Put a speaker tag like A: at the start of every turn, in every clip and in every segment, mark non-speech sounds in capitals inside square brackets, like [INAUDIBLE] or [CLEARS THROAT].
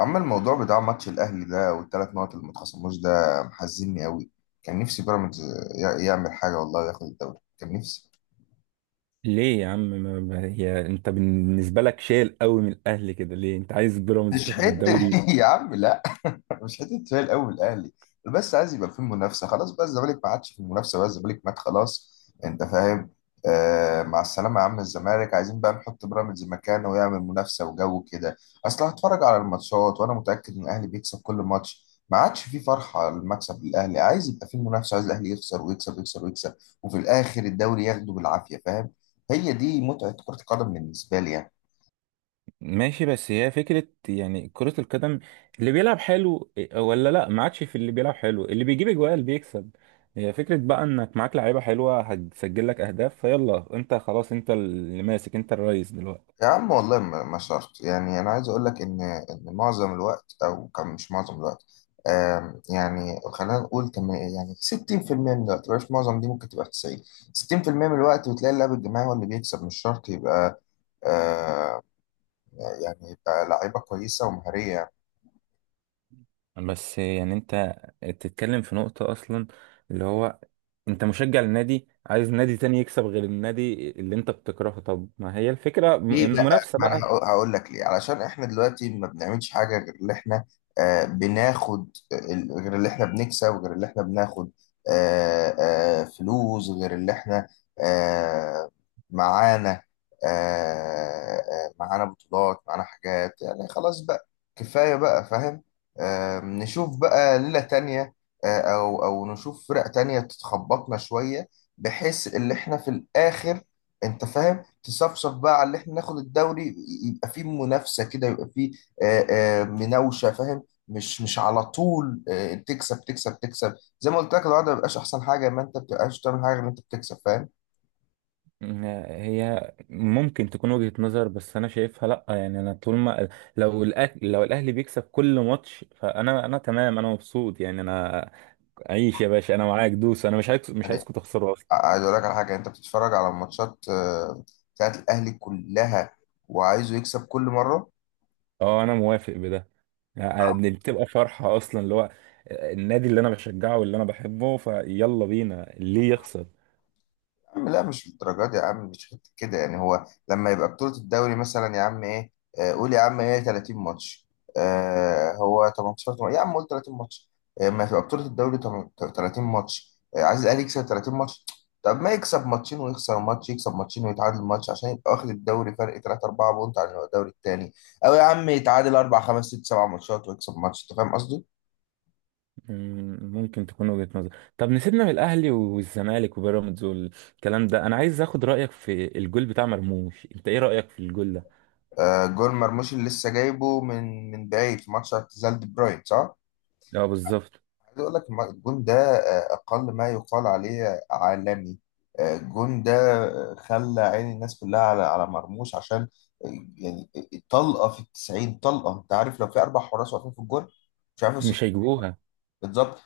A: أما الموضوع بتاع ماتش الأهلي ده والتلات نقط اللي ما اتخصموش ده محزنني أوي. كان نفسي بيراميدز يعمل حاجة والله وياخد الدوري، كان نفسي.
B: ليه يا عم، هي انت بالنسبه لك شايل قوي من الاهلي كده؟ ليه انت عايز بيراميدز
A: مش
B: تاخد
A: حتة [LAUGHS]
B: الدوري؟
A: يا عم لا، [LAUGHS] مش حته فارق قوي الاهلي، بس عايز يبقى في منافسه. خلاص بقى الزمالك ما عادش في المنافسه، بقى الزمالك مات خلاص، انت فاهم. آه مع السلامه يا عم الزمالك، عايزين بقى نحط بيراميدز مكانه ويعمل منافسه وجو كده. اصل هتفرج على الماتشات وانا متاكد ان الاهلي بيكسب كل ماتش، ما عادش في فرحه على المكسب للاهلي، عايز يبقى في منافسه، عايز الاهلي يخسر ويكسب ويكسب ويكسب، وفي الاخر الدوري ياخده بالعافيه، فاهم. هي دي متعه كره القدم بالنسبه لي يعني.
B: ماشي، بس هي فكره يعني كره القدم، اللي بيلعب حلو إيه، ولا لا، ما عادش في اللي بيلعب حلو، اللي بيجيب اجوال اللي بيكسب؟ هي فكره بقى، انك معاك لعيبه حلوه هتسجل لك اهداف، فيلا انت خلاص، انت اللي ماسك، انت الرئيس دلوقتي.
A: يا عم والله ما شرط يعني، انا عايز اقول لك ان ان معظم الوقت او كم، مش معظم الوقت، يعني خلينا نقول كم، يعني 60% من الوقت، مش معظم، دي ممكن تبقى 90. 60% من الوقت بتلاقي اللعب الجماعي هو اللي بيكسب، مش شرط يبقى آه، يعني يبقى لعيبه كويسه ومهاريه.
B: بس يعني انت تتكلم في نقطه اصلا، اللي هو انت مشجع للنادي عايز نادي تاني يكسب غير النادي اللي انت بتكرهه. طب ما هي الفكرة
A: ليه بقى؟
B: منافسة
A: ما انا
B: بقى؟
A: هقول لك ليه، علشان احنا دلوقتي ما بنعملش حاجه غير اللي احنا بناخد، غير اللي احنا بنكسب، غير اللي احنا بناخد، فلوس، غير اللي احنا آه معانا، آه معانا بطولات، معانا حاجات، يعني خلاص بقى، كفايه بقى، فاهم. نشوف بقى ليله تانية، او نشوف فرق تانية تتخبطنا شويه، بحيث اللي احنا في الاخر، انت فاهم، تصفصف بقى على اللي احنا ناخد الدوري، يبقى فيه منافسه كده، يبقى فيه آه، مناوشه، فاهم، مش على طول تكسب تكسب تكسب. زي ما قلت لك الوضع ما بيبقاش احسن حاجه، ما انت ما بتبقاش تعمل حاجه غير ان انت بتكسب، فاهم.
B: م- هي ممكن تكون وجهة نظر، بس انا شايفها لا، يعني انا طول ما لو الاهلي، لو الاهلي بيكسب كل ماتش، فانا تمام، انا مبسوط يعني. انا عيش يا باشا، انا معاك دوس، انا مش
A: يعني
B: عايزكم تخسروا اصلا.
A: عايز اقول لك على حاجه، انت بتتفرج على الماتشات بتاعت الاهلي كلها وعايزه يكسب كل مره.
B: اه، انا موافق بده، يعني بتبقى فرحة اصلا، اللي هو النادي اللي انا بشجعه واللي انا بحبه، فيلا بينا ليه يخسر؟
A: عم لا مش بالدرجات يا عم، مش حتة كده يعني، هو لما يبقى بطولة الدوري مثلا يا عم ايه، قول يا عم ايه 30 ماتش، آه هو 18 يا عم قول 30 ماتش، ما تبقى بطولة الدوري 30 ماتش، عايز الاهلي يكسب 30 ماتش. طب ما يكسب ماتشين ويخسر ماتش، يكسب ماتشين ويتعادل ماتش، عشان يبقى واخد الدوري فرق 3 4 بونت عن الدوري التاني، او يا عم يتعادل 4 5 6 7 ماتشات ويكسب ماتش، انت فاهم قصدي؟
B: ممكن تكون وجهة نظر. طب نسيبنا من الاهلي والزمالك وبيراميدز والكلام ده، انا عايز اخد رايك في الجول بتاع مرموش، انت ايه رايك في الجول ده؟
A: آه جول مرموش اللي لسه جايبه من بعيد في ماتش اعتزال دي بروين، صح؟
B: لا، بالظبط.
A: عايز اقول لك الجون ده اقل ما يقال عليه عالمي. الجون ده خلى عين الناس كلها على مرموش، عشان آه، يعني طلقه في التسعين، طلقه، انت عارف لو في اربع حراس واقفين في الجون مش عارف
B: مش هيجيبوها،
A: بالظبط.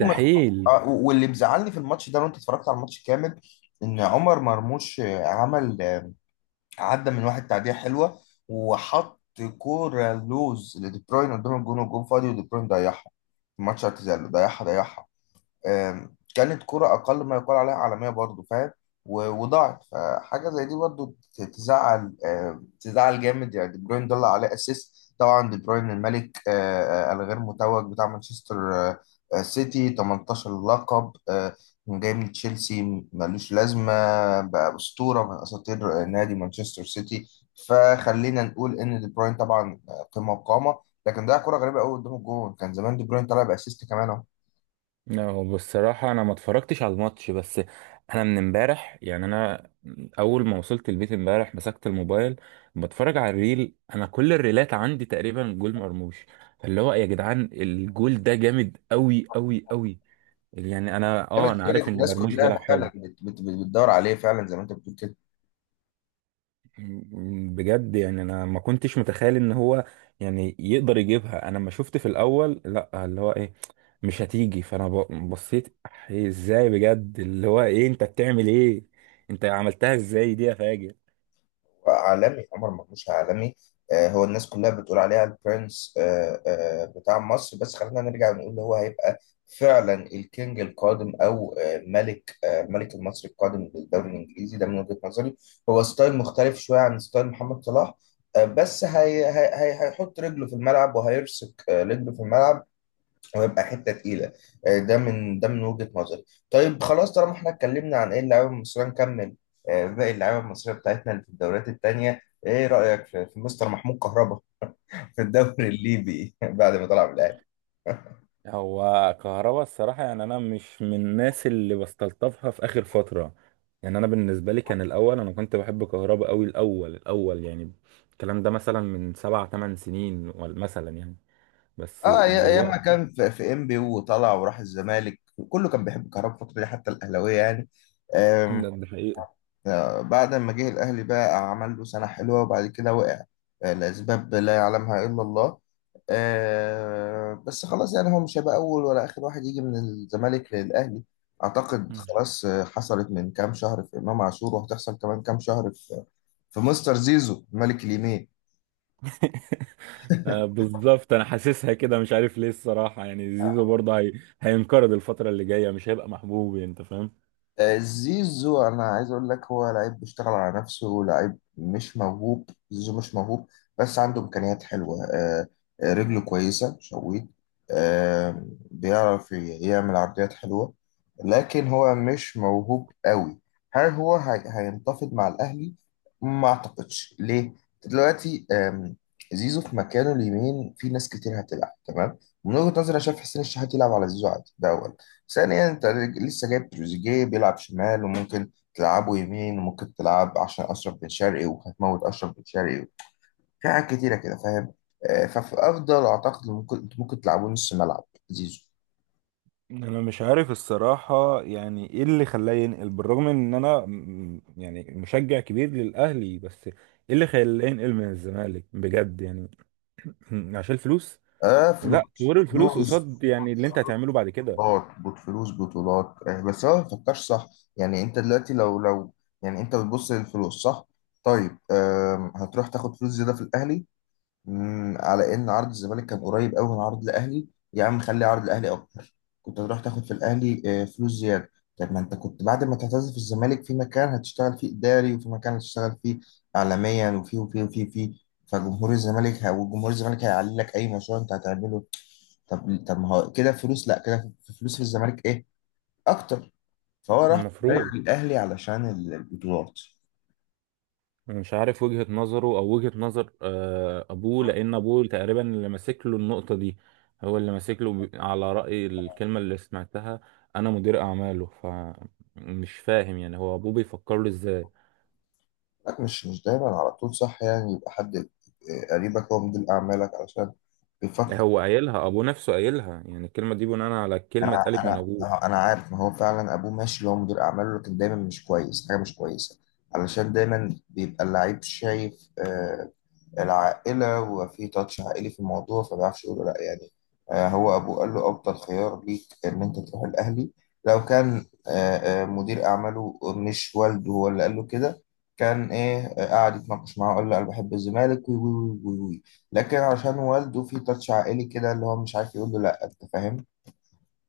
A: عمر- واللي مزعلني في الماتش ده، وانت اتفرجت على الماتش كامل، ان عمر مرموش عمل عدى من واحد تعديه حلوه وحط كوره لوز لدي بروين قدام الجون والجون فاضي، ودي بروين ضيعها في ماتش اعتزال، ضيعها ضيعها. كانت كرة أقل ما يقال عليها عالمية برضو، فاهم. وضاعت، فحاجة زي دي برضو تزعل، تزعل جامد يعني. دي بروين ضل عليه أسيست، طبعا دي بروين الملك الغير متوج بتاع مانشستر سيتي، 18 لقب، جاي من تشيلسي ملوش لازمة، بقى أسطورة من أساطير نادي مانشستر سيتي. فخلينا نقول إن دي بروين طبعا قمة وقامة، لكن ده كرة غريبة قوي قدام الجون، كان زمان دي بروين طلع بأسيست كمان.
B: لا، هو بصراحه انا ما اتفرجتش على الماتش، بس انا من امبارح، يعني انا اول ما وصلت البيت امبارح مسكت الموبايل، بتفرج على الريل، انا كل الريلات عندي تقريبا جول مرموش. فاللي هو يا جدعان، الجول ده جامد قوي قوي قوي. يعني انا
A: جامد
B: اه انا عارف
A: لدرجه
B: ان
A: الناس
B: مرموش
A: كلها
B: بيلعب
A: فعلا
B: حلو.
A: بتدور عليه فعلا زي ما انت بتقول كده.
B: بجد يعني انا ما كنتش متخيل ان هو يعني يقدر يجيبها. انا لما شفت في الاول، لا، اللي هو ايه، مش هتيجي، فانا بصيت. إيه؟ ازاي بجد؟ اللي هو ايه، انت بتعمل ايه، انت عملتها ازاي دي يا فاجر؟
A: عالمي، عمر مرموش عالمي. هو الناس كلها بتقول عليه البرنس بتاع مصر، بس خلينا نرجع ونقول هو هيبقى فعلا الكينج القادم، او ملك ملك المصري القادم للدوري الانجليزي ده من وجهة نظري. هو ستايل مختلف شويه عن ستايل محمد صلاح، بس هي هيحط رجله في الملعب وهيرسك رجله في الملعب. هو يبقى حته تقيله ده من وجهه نظري. طيب خلاص طالما احنا اتكلمنا عن ايه اللعيبه المصريه، نكمل باقي اللعيبه المصريه بتاعتنا اللي في الدوريات التانيه. ايه رايك في, مستر محمود كهربا في الدوري الليبي [LAUGHS] بعد ما طلع من الاهلي؟
B: هو كهربا الصراحة، يعني أنا مش من الناس اللي بستلطفها في آخر فترة. يعني أنا بالنسبة لي كان الأول، أنا كنت بحب كهربا أوي الأول الأول يعني. الكلام ده مثلا من 7 8 سنين، مثلا يعني. بس
A: اه ايام ما
B: دلوقتي،
A: كان في, في ام بي وطلع وراح الزمالك، كله كان بيحب كهربا الفتره دي حتى الاهلاويه يعني.
B: ده حقيقي.
A: بعد ما جه الأهلي بقى عمل له سنة حلوة وبعد كده وقع لأسباب لا يعلمها إلا الله. بس خلاص يعني هو مش هيبقى أول ولا آخر واحد يجي من الزمالك للأهلي. أعتقد
B: مم.
A: خلاص حصلت من كام شهر في إمام عاشور، وهتحصل كمان كام شهر في في مستر زيزو ملك اليمين.
B: [LAUGHS] آه، بالظبط، انا حاسسها كده، مش عارف ليه الصراحه. يعني زيزو برضه هي هينقرض الفتره اللي جايه، مش هيبقى محبوب، انت فاهم.
A: زيزو انا عايز اقول لك هو لعيب بيشتغل على نفسه، لعيب مش موهوب، زيزو مش موهوب، بس عنده امكانيات حلوه رجله كويسه شويت، آه، بيعرف يعمل عرضيات حلوه، لكن هو مش موهوب قوي. هل هو هينتفض مع الاهلي؟ ما اعتقدش، ليه؟ دلوقتي زيزو في مكانه اليمين في ناس كتير هتلعب تمام. من وجهة نظري، انا شايف حسين الشحات يلعب على زيزو عادي، ده أولا. ثانيا، انت لسه جايب تروزيجيه بيلعب شمال، وممكن تلعبه يمين، وممكن تلعب عشان اشرف بن شرقي وهتموت اشرف بن شرقي، في حاجات كتيره كده فاهم. ففي افضل اعتقد إن ممكن انتوا ممكن تلعبوا نص ملعب زيزو.
B: مم. انا مش عارف الصراحه، يعني ايه اللي خلاه ينقل؟ بالرغم ان انا يعني مشجع كبير للاهلي، بس ايه اللي خلاه ينقل من الزمالك، بجد يعني؟ [CLEARS THROAT] عشان الفلوس؟
A: اه
B: لا،
A: فلوس،
B: طول الفلوس قصاد، يعني اللي انت هتعمله بعد كده.
A: فلوس بطولات بس هو ما بيفكرش صح. يعني انت دلوقتي لو يعني انت بتبص للفلوس، صح؟ طيب هتروح تاخد فلوس زياده في الاهلي، مم، على ان عرض الزمالك كان قريب قوي من عرض الاهلي. يا عم خلي عرض الاهلي اكتر، كنت هتروح تاخد في الاهلي فلوس زياده. طب ما انت كنت بعد ما تعتزل في الزمالك، في مكان هتشتغل فيه اداري، وفي مكان هتشتغل فيه اعلاميا، وفي. فجمهور الزمالك وجمهور الزمالك هيعلي لك اي مشروع انت هتعمله. طب ما هو كده فلوس، لا كده في فلوس في الزمالك ايه اكتر، فهو راح صح غير
B: المفروض.
A: الاهلي علشان البطولات.
B: مش عارف وجهة نظره، او وجهة نظر ابوه، لان ابوه تقريبا اللي ماسك له النقطة دي. هو اللي ماسك له، على رأي الكلمة اللي سمعتها، انا مدير اعماله. فمش فاهم يعني هو ابوه بيفكر له ازاي.
A: لا مش دايما على طول صح يعني، يبقى حد قريبك هو مدير أعمالك علشان بيفكر.
B: هو قايلها، ابوه نفسه قايلها يعني، الكلمة دي بناء على الكلمة
A: أنا
B: اتقالت من
A: أنا
B: ابوه.
A: ما هو- أنا عارف ما هو فعلا أبوه ماشي اللي هو مدير أعماله، لكن دايما مش كويس، حاجة مش كويسة، علشان دايما بيبقى اللعيب شايف العائلة، وفي تاتش عائلي في الموضوع، فما بيعرفش يقول له لأ يعني. هو أبوه قال له أفضل خيار ليك إن أنت تروح الأهلي. لو كان مدير أعماله مش والده هو اللي قال له كده، كان إيه قعد يتناقش معاه وقال له أنا بحب الزمالك وي وي وي وي وي. لكن عشان والده في تاتش عائلي كده، اللي هو مش عارف يقول له لأ، أنت فاهم.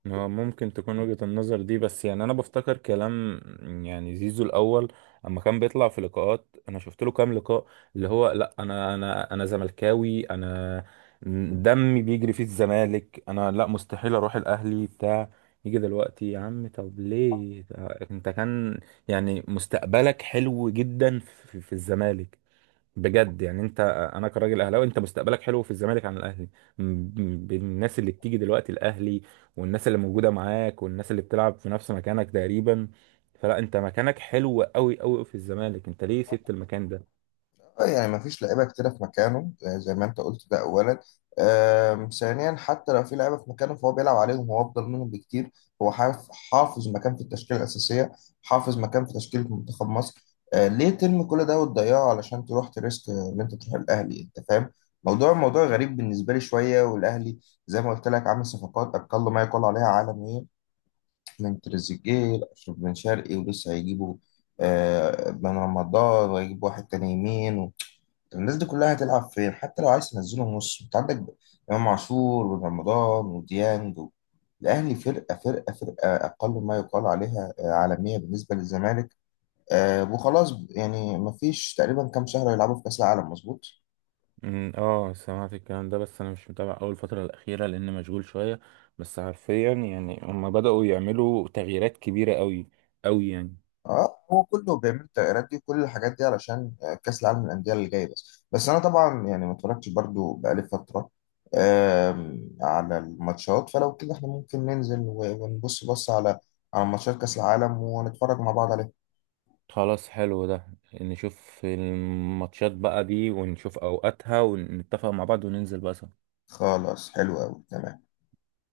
B: هو ممكن تكون وجهة النظر دي، بس يعني انا بفتكر كلام، يعني زيزو الاول اما كان بيطلع في لقاءات، انا شفت له كام لقاء اللي هو، لا، انا زملكاوي، انا دمي بيجري في الزمالك، انا لا، مستحيل اروح الاهلي بتاع. يجي دلوقتي يا عم، طب ليه ده؟ انت كان يعني مستقبلك حلو جدا في الزمالك، بجد يعني. انت، انا كراجل اهلاوي، انت مستقبلك حلو في الزمالك عن الاهلي، بالناس اللي بتيجي دلوقتي الاهلي، والناس اللي موجوده معاك، والناس اللي بتلعب في نفس مكانك تقريبا. فلا، انت مكانك حلو قوي قوي في الزمالك، انت ليه سبت المكان ده؟
A: اه يعني ما فيش لعيبه كتيره في مكانه زي ما انت قلت ده اولا. ثانيا حتى لو في لعيبه في مكانه، فهو بيلعب عليهم، هو افضل منهم بكتير. هو حافظ مكان في التشكيله الاساسيه، حافظ مكان في تشكيله منتخب مصر، ليه ترمي كل ده وتضيعه علشان تروح تريسك ان انت تروح الاهلي، انت فاهم. موضوع غريب بالنسبه لي شويه، والاهلي زي ما قلت لك عامل صفقات اقل ما يقال عليها عالميه، من تريزيجيه لاشرف بن شرقي ولسه هيجيبوا بن رمضان، وهيجيب واحد تاني يمين. طب الناس دي كلها هتلعب فين؟ حتى لو عايز تنزلهم نص، انت عندك امام عاشور وبن رمضان وديانج و... الاهلي فرقه اقل ما يقال عليها عالميه بالنسبه للزمالك، وخلاص يعني مفيش تقريبا كام شهر يلعبوا في كاس العالم، مظبوط.
B: اه، سمعت الكلام ده، بس انا مش متابع اول فتره الاخيره لان مشغول شويه. بس حرفيا يعني هم بداوا يعملوا تغييرات كبيره قوي قوي يعني.
A: اه هو كله بيعمل التغييرات دي وكل الحاجات دي علشان كأس العالم للأندية اللي جاي، بس انا طبعا يعني ما اتفرجتش برضو بقالي فترة على الماتشات، فلو كده احنا ممكن ننزل ونبص على على ماتشات كأس العالم ونتفرج مع بعض عليها.
B: خلاص، حلو ده. نشوف الماتشات بقى دي، ونشوف اوقاتها، ونتفق مع بعض، وننزل بقى سوا.
A: خلاص حلو قوي تمام.